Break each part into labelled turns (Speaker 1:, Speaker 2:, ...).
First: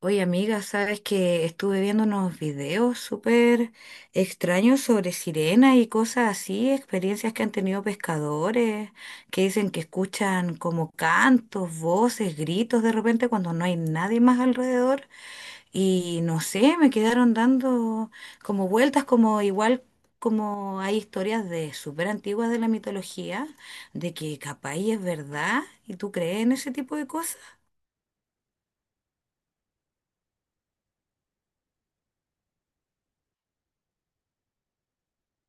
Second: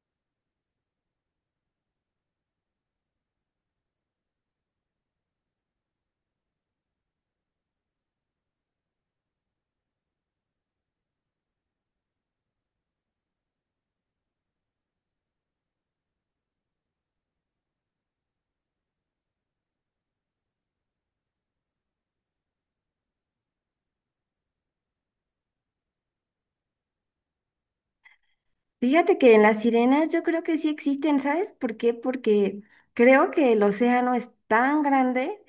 Speaker 1: Oye, amiga, sabes que estuve viendo unos videos súper extraños sobre sirenas y cosas así, experiencias que han tenido pescadores, que dicen que escuchan como cantos, voces, gritos de repente cuando no hay nadie más alrededor. Y no sé, me quedaron dando como vueltas, como igual como hay historias de súper antiguas de la mitología, de que capaz y es verdad, y tú crees en ese tipo de cosas.
Speaker 2: Fíjate que en las sirenas yo creo que sí existen, ¿sabes por qué? Porque creo que el océano es tan grande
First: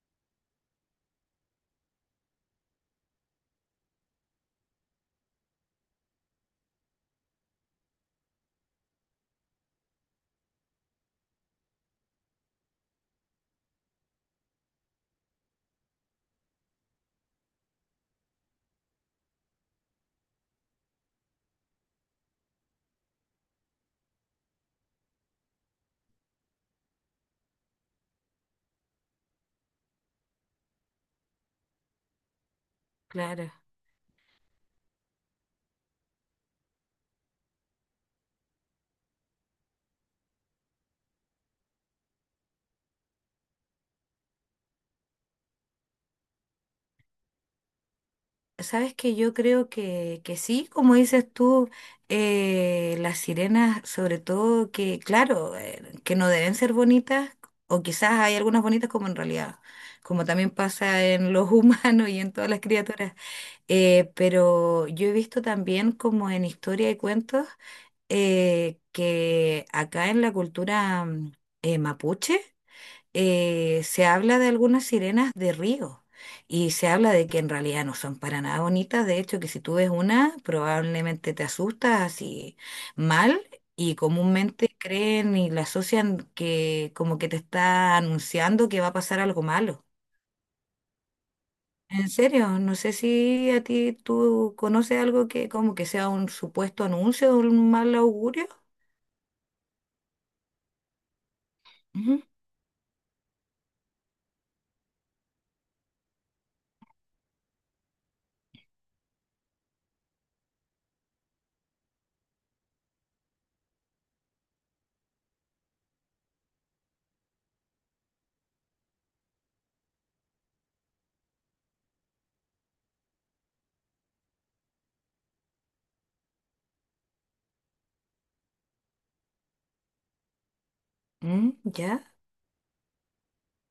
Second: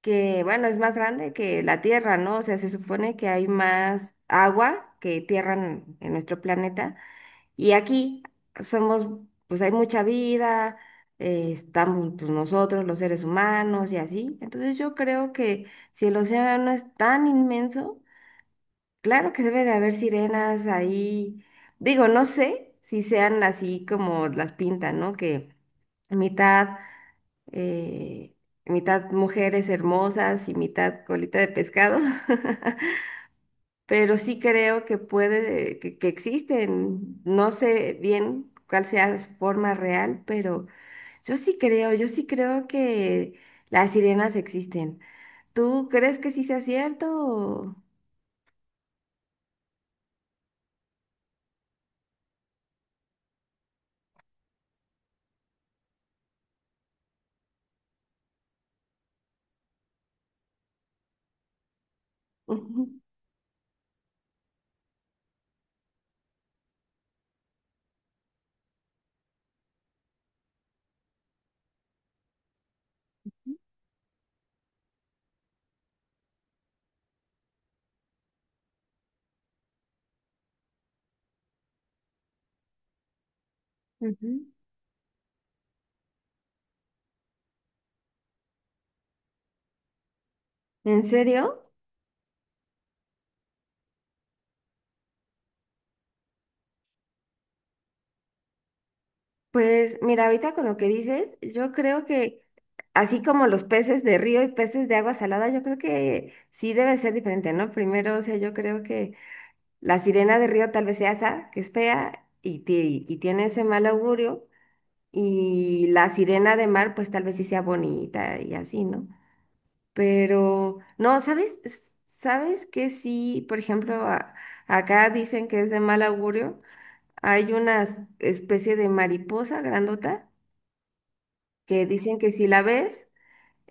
Speaker 2: que, bueno, es más grande que la Tierra, ¿no? O sea, se supone que hay más agua que tierra en nuestro planeta. Y aquí somos, pues hay mucha vida, estamos pues nosotros, los seres humanos y así. Entonces yo creo que si el océano es tan inmenso, claro que debe de haber sirenas ahí. Digo, no sé si sean así como las pintan, ¿no? Que mitad, eh, mitad mujeres hermosas y mitad colita de pescado.
Speaker 1: Claro.
Speaker 2: Pero sí creo que que existen. No sé bien cuál sea su forma real, pero yo sí creo que las sirenas existen. ¿Tú crees que sí sea cierto?
Speaker 1: Sabes que yo creo que sí, como dices tú, las sirenas, sobre todo que, claro, que no deben ser bonitas, o quizás hay algunas bonitas como en realidad, como también pasa en los humanos y en todas las
Speaker 2: Ujú,
Speaker 1: criaturas. Pero yo he visto también como en historia y cuentos que acá en la cultura mapuche, se habla de algunas sirenas de río y se habla de que en realidad no son para nada bonitas, de hecho que si tú ves una probablemente te asustas así mal y
Speaker 2: ujú.
Speaker 1: comúnmente creen y la asocian que como que te está anunciando que va a pasar algo malo.
Speaker 2: ¿En serio?
Speaker 1: En serio, no sé si a ti tú conoces algo que como que sea un supuesto anuncio de un mal augurio.
Speaker 2: Pues mira, ahorita con lo que dices, yo creo
Speaker 1: Ujú.
Speaker 2: que así como los peces de río y peces de agua salada, yo creo que sí debe ser diferente, ¿no? Primero, o sea, yo creo que la sirena de río tal vez sea esa, que es fea y y tiene ese mal augurio, y la sirena de mar, pues tal vez sí sea bonita y así, ¿no? Pero, no, ¿sabes? ¿Sabes que sí, por ejemplo, acá dicen que es de mal augurio? Hay una especie de mariposa grandota
Speaker 1: Mm,
Speaker 2: que
Speaker 1: ya.
Speaker 2: dicen que si la ves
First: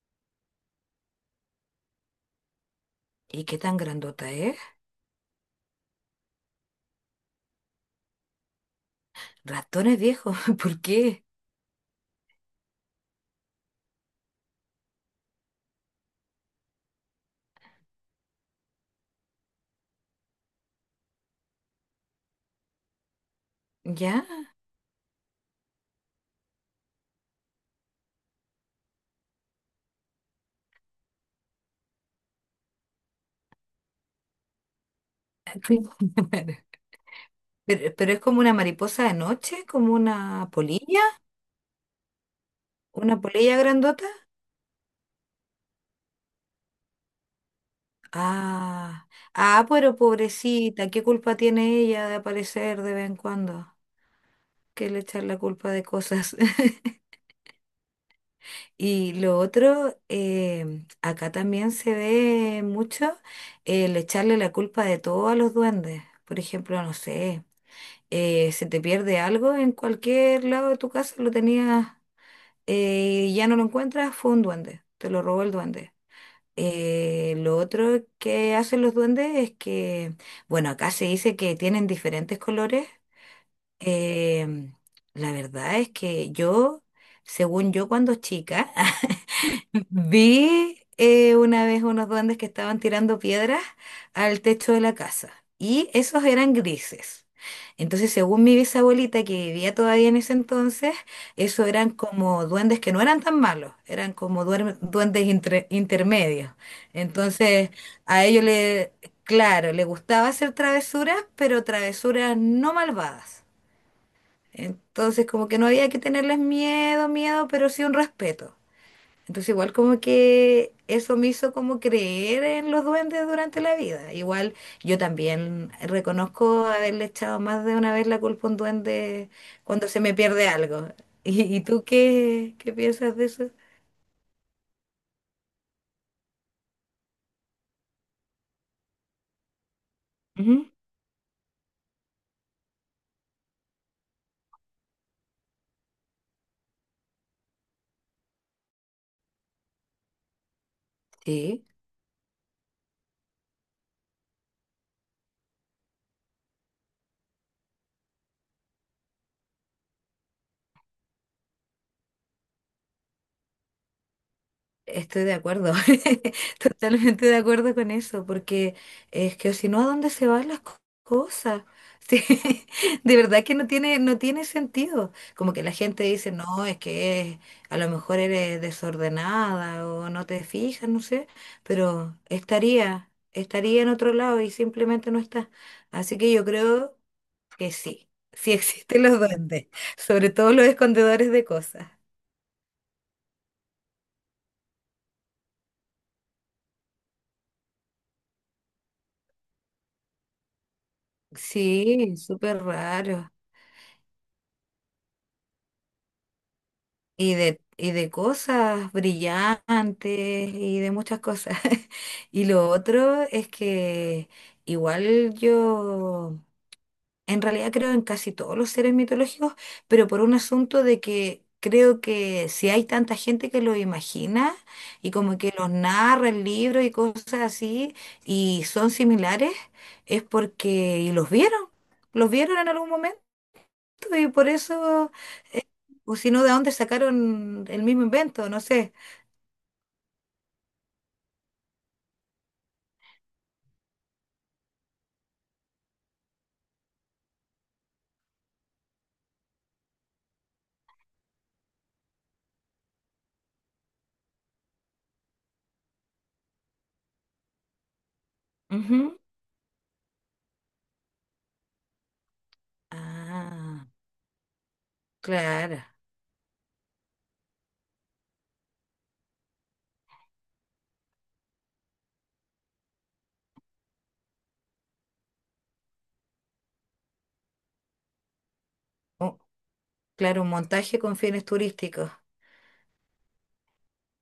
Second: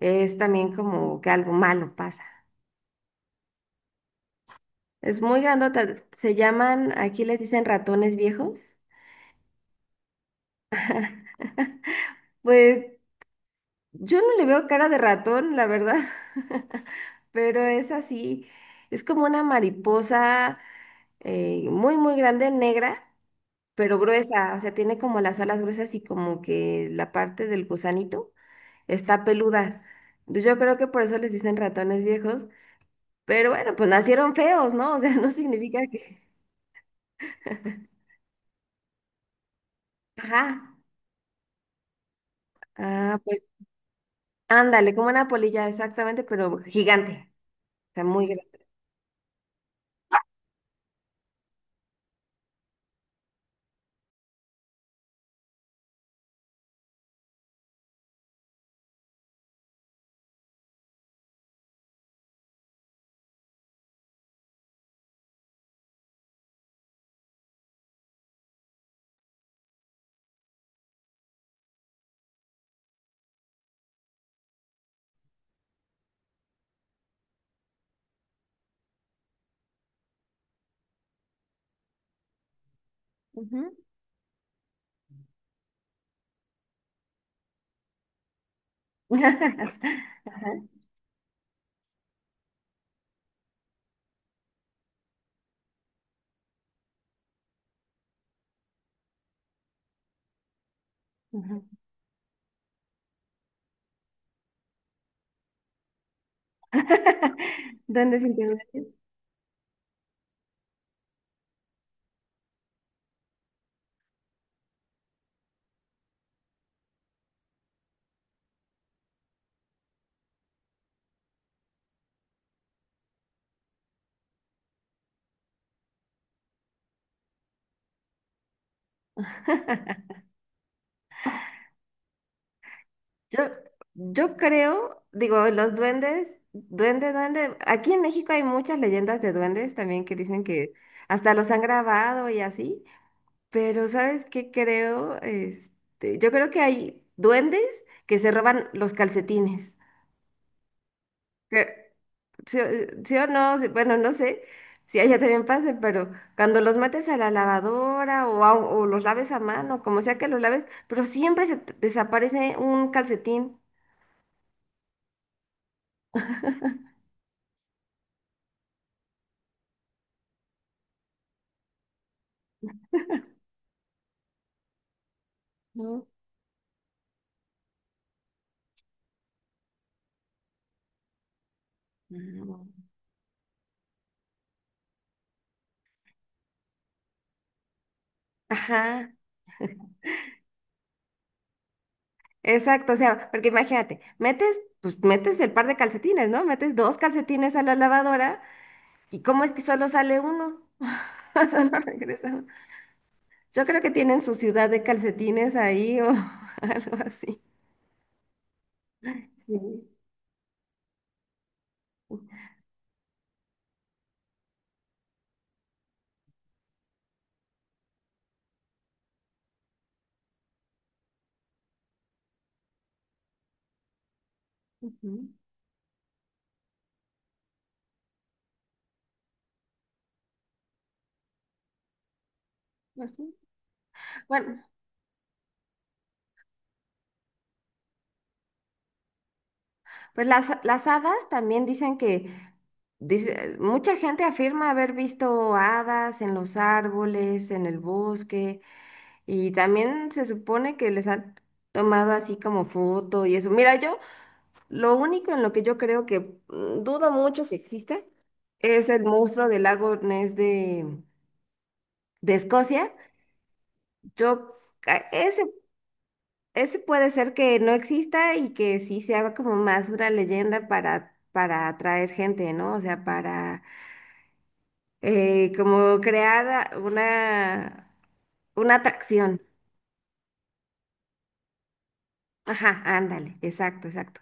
Speaker 2: es también como que algo malo pasa.
Speaker 1: ¿Y qué tan grandota es?
Speaker 2: Es muy grandota, se llaman, aquí les dicen ratones viejos.
Speaker 1: Ratones viejos, ¿por qué?
Speaker 2: Pues yo no le veo cara de ratón, la verdad, pero es así, es como una mariposa muy, muy grande, negra, pero
Speaker 1: ¿Ya?
Speaker 2: gruesa, o sea, tiene como las alas gruesas y como que la parte del gusanito está peluda. Yo creo que por eso les dicen ratones viejos. Pero bueno, pues nacieron feos, ¿no? O sea, no significa
Speaker 1: Sí.
Speaker 2: que...
Speaker 1: Pero es como una mariposa de noche, como
Speaker 2: Ajá. Ah,
Speaker 1: una
Speaker 2: pues
Speaker 1: polilla grandota.
Speaker 2: ándale, como una polilla, exactamente, pero gigante. O sea, muy grande.
Speaker 1: Ah, ah, pero pobrecita, ¿qué culpa tiene ella de aparecer de vez en cuando? Que le echar la culpa de cosas. Y lo otro, acá también se ve mucho el echarle la culpa de todo a los duendes. Por ejemplo, no sé, se te pierde algo en cualquier lado de tu casa, lo tenías ya no lo encuentras, fue un duende, te lo robó el duende. Lo otro que hacen los duendes es que, bueno, acá se dice que tienen diferentes colores.
Speaker 2: Ujú.
Speaker 1: Em, la verdad es que yo, según yo cuando chica,
Speaker 2: Ajá,
Speaker 1: vi una vez unos duendes que estaban tirando piedras al techo de la casa y esos eran grises. Entonces, según mi bisabuelita que vivía todavía en ese entonces,
Speaker 2: ujú.
Speaker 1: esos eran como duendes que no eran tan malos, eran como duendes intermedios. Entonces,
Speaker 2: ¿Duendes
Speaker 1: a
Speaker 2: sin...
Speaker 1: ellos le, claro, le gustaba hacer travesuras, pero travesuras no malvadas. Entonces, como que no había que tenerles miedo, miedo, pero sí un respeto. Entonces igual como que eso me hizo como creer en los duendes durante la vida. Igual yo también reconozco haberle echado más de una vez la culpa a un duende cuando se me pierde algo. ¿Y, y tú qué, qué piensas de
Speaker 2: Yo,
Speaker 1: eso?
Speaker 2: los duendes, duende, duende. Aquí en México hay muchas leyendas de duendes también que dicen
Speaker 1: Ujú.
Speaker 2: que hasta los han grabado y así. Pero ¿sabes qué creo? Yo creo que hay duendes que se roban los calcetines.
Speaker 1: Sí.
Speaker 2: Que- Sí, o sí o no, sí, bueno, no sé si allá también pase, pero cuando los metes a la lavadora o o los laves a mano, como sea que los laves, pero siempre se te desaparece un calcetín,
Speaker 1: Estoy de acuerdo, totalmente de acuerdo con eso, porque es que si no, ¿a dónde se van las cosas? Sí, de verdad que no no tiene sentido. Como que la gente
Speaker 2: ¿no?
Speaker 1: dice, no, es que a lo mejor eres desordenada o no te fijas, no sé, pero
Speaker 2: No.
Speaker 1: estaría en otro lado y simplemente no está. Así que yo creo que sí, sí existen
Speaker 2: Ajá,
Speaker 1: los duendes, sobre todo los escondedores de cosas.
Speaker 2: exacto, o sea, porque imagínate, pues metes el par de calcetines, ¿no? Metes dos calcetines a la lavadora y ¿cómo es que solo sale uno? Solo
Speaker 1: Sí,
Speaker 2: regresa uno.
Speaker 1: súper raro.
Speaker 2: Yo creo que tienen su ciudad de calcetines ahí o algo
Speaker 1: Y
Speaker 2: así.
Speaker 1: de, y de cosas
Speaker 2: Sí.
Speaker 1: brillantes y de muchas cosas. Y lo otro es que igual yo en realidad creo en casi todos los seres mitológicos, pero por un asunto de que creo que si hay tanta gente que lo imagina y
Speaker 2: Ujú.
Speaker 1: como que los narra en libros y cosas así y son similares, es porque los vieron en algún momento.
Speaker 2: Ujú.
Speaker 1: Y por
Speaker 2: Bueno,
Speaker 1: eso, o si no, ¿de dónde sacaron el mismo invento? No sé.
Speaker 2: pues las hadas también dicen que mucha gente afirma haber visto hadas en los árboles, en el bosque, y también se supone que les han tomado así como foto y eso. Mira, yo lo único en lo que yo creo que dudo mucho si existe es el
Speaker 1: Ujú.
Speaker 2: monstruo del lago Ness de Escocia.
Speaker 1: Ah,
Speaker 2: Yo, ese...
Speaker 1: claro.
Speaker 2: Ese puede ser que no exista y que sí sea como más una leyenda para atraer gente, ¿no? O sea, para como crear una, una
Speaker 1: Oh,
Speaker 2: atracción.
Speaker 1: claro, un montaje con fines turísticos.
Speaker 2: Ajá, ándale, exacto, exacto.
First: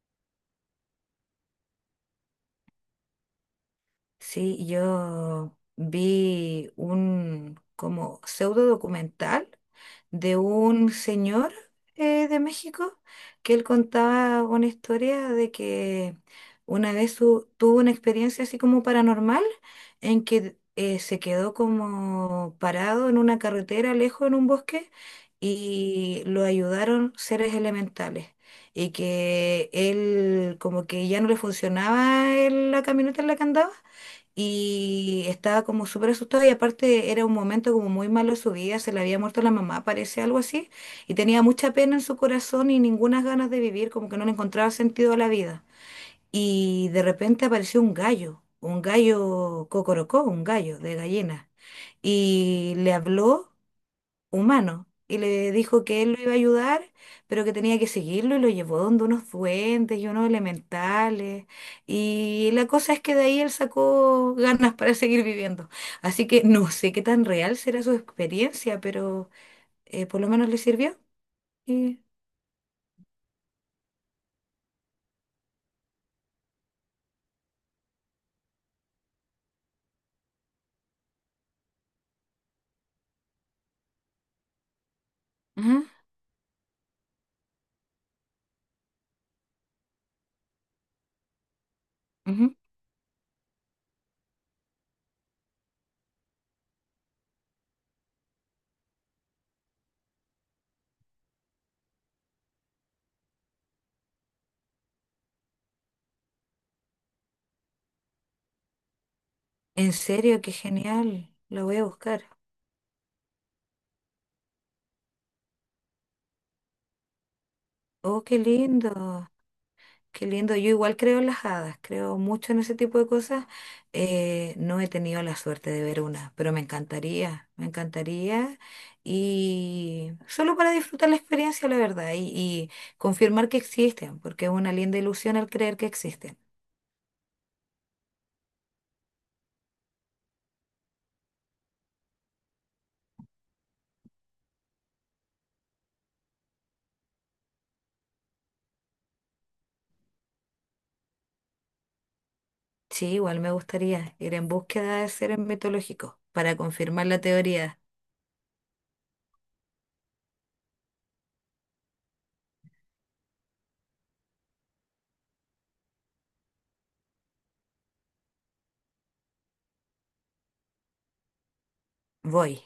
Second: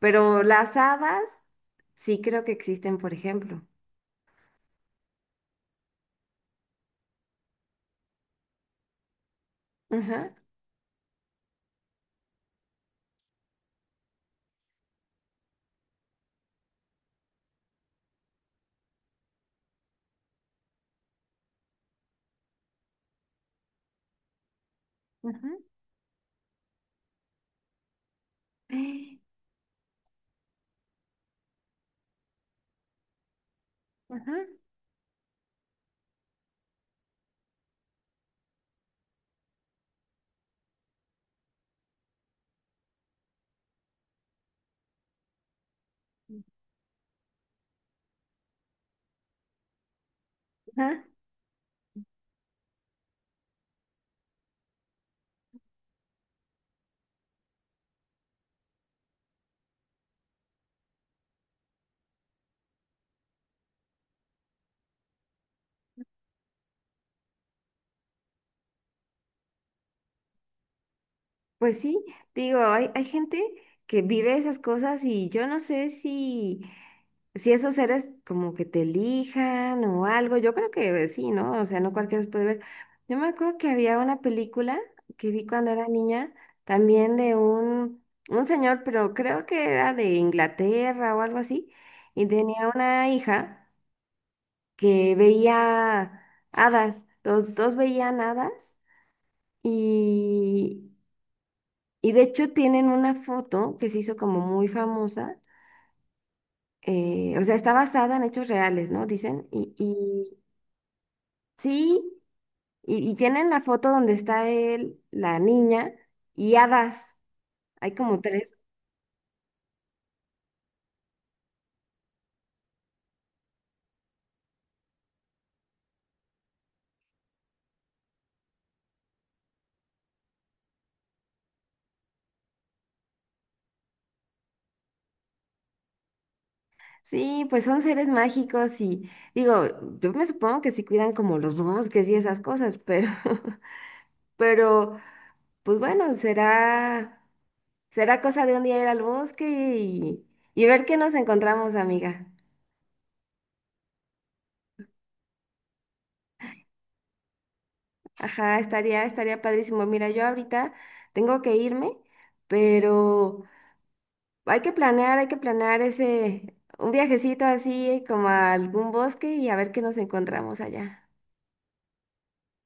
Speaker 2: Pero las hadas sí creo que existen, por ejemplo.
Speaker 1: Sí, yo vi un como pseudo documental
Speaker 2: Ajá,
Speaker 1: de un señor de México que él contaba una historia de que una vez tuvo una experiencia así como paranormal en que se quedó como parado en una carretera lejos en un bosque
Speaker 2: ajá,
Speaker 1: y lo ayudaron seres elementales y que él como que ya no le funcionaba la camioneta en la que andaba
Speaker 2: ajá,
Speaker 1: y estaba como súper asustada y aparte era un momento como muy malo de su vida, se le había muerto la mamá, parece algo así, y tenía mucha pena en su corazón y ninguna ganas de vivir, como que no le encontraba sentido a la vida. Y de repente apareció un gallo cocorocó, un gallo de
Speaker 2: ajá.
Speaker 1: gallina, y le habló humano y le dijo que él lo iba a ayudar, pero que tenía que seguirlo y lo llevó donde unos duendes y unos elementales. Y la cosa es que de ahí él sacó ganas para seguir viviendo. Así que no sé qué tan real será su experiencia, pero por lo menos le sirvió.
Speaker 2: Pues
Speaker 1: Y,
Speaker 2: sí, digo, hay gente que vive esas cosas y yo no sé si, si esos seres como que te elijan o algo, yo creo que sí, ¿no? O sea, no cualquiera los puede ver. Yo me acuerdo que había una película que vi cuando
Speaker 1: ujú,
Speaker 2: era niña, también de un señor, pero creo que era de Inglaterra o algo así, y
Speaker 1: ujú.
Speaker 2: tenía una hija que veía hadas, los dos veían hadas. Y, y de hecho tienen una foto que se hizo como muy famosa, o sea, está basada en hechos reales, ¿no? Dicen,
Speaker 1: En serio, qué genial. Lo voy a
Speaker 2: sí,
Speaker 1: buscar.
Speaker 2: y tienen la foto donde está él, la niña y hadas, hay como
Speaker 1: Oh, qué
Speaker 2: tres.
Speaker 1: lindo. Qué lindo, yo igual creo en las hadas, creo mucho en ese tipo de cosas. No he tenido la suerte de ver una, pero me encantaría, me encantaría. Y solo para disfrutar la experiencia, la verdad, y confirmar que existen, porque es una linda ilusión al creer que existen.
Speaker 2: Sí, pues son seres mágicos y digo, yo me supongo que sí cuidan como los bosques y esas cosas, pero, pero, pues bueno, será, será cosa de un día ir al bosque y ver qué nos encontramos, amiga.
Speaker 1: Sí, igual me gustaría ir en búsqueda de seres mitológicos para confirmar la teoría.
Speaker 2: Ajá, estaría, estaría padrísimo. Mira, yo ahorita tengo que irme, pero hay que planear ese, un viajecito así como a algún bosque y a ver qué nos encontramos allá.
Speaker 1: Voy.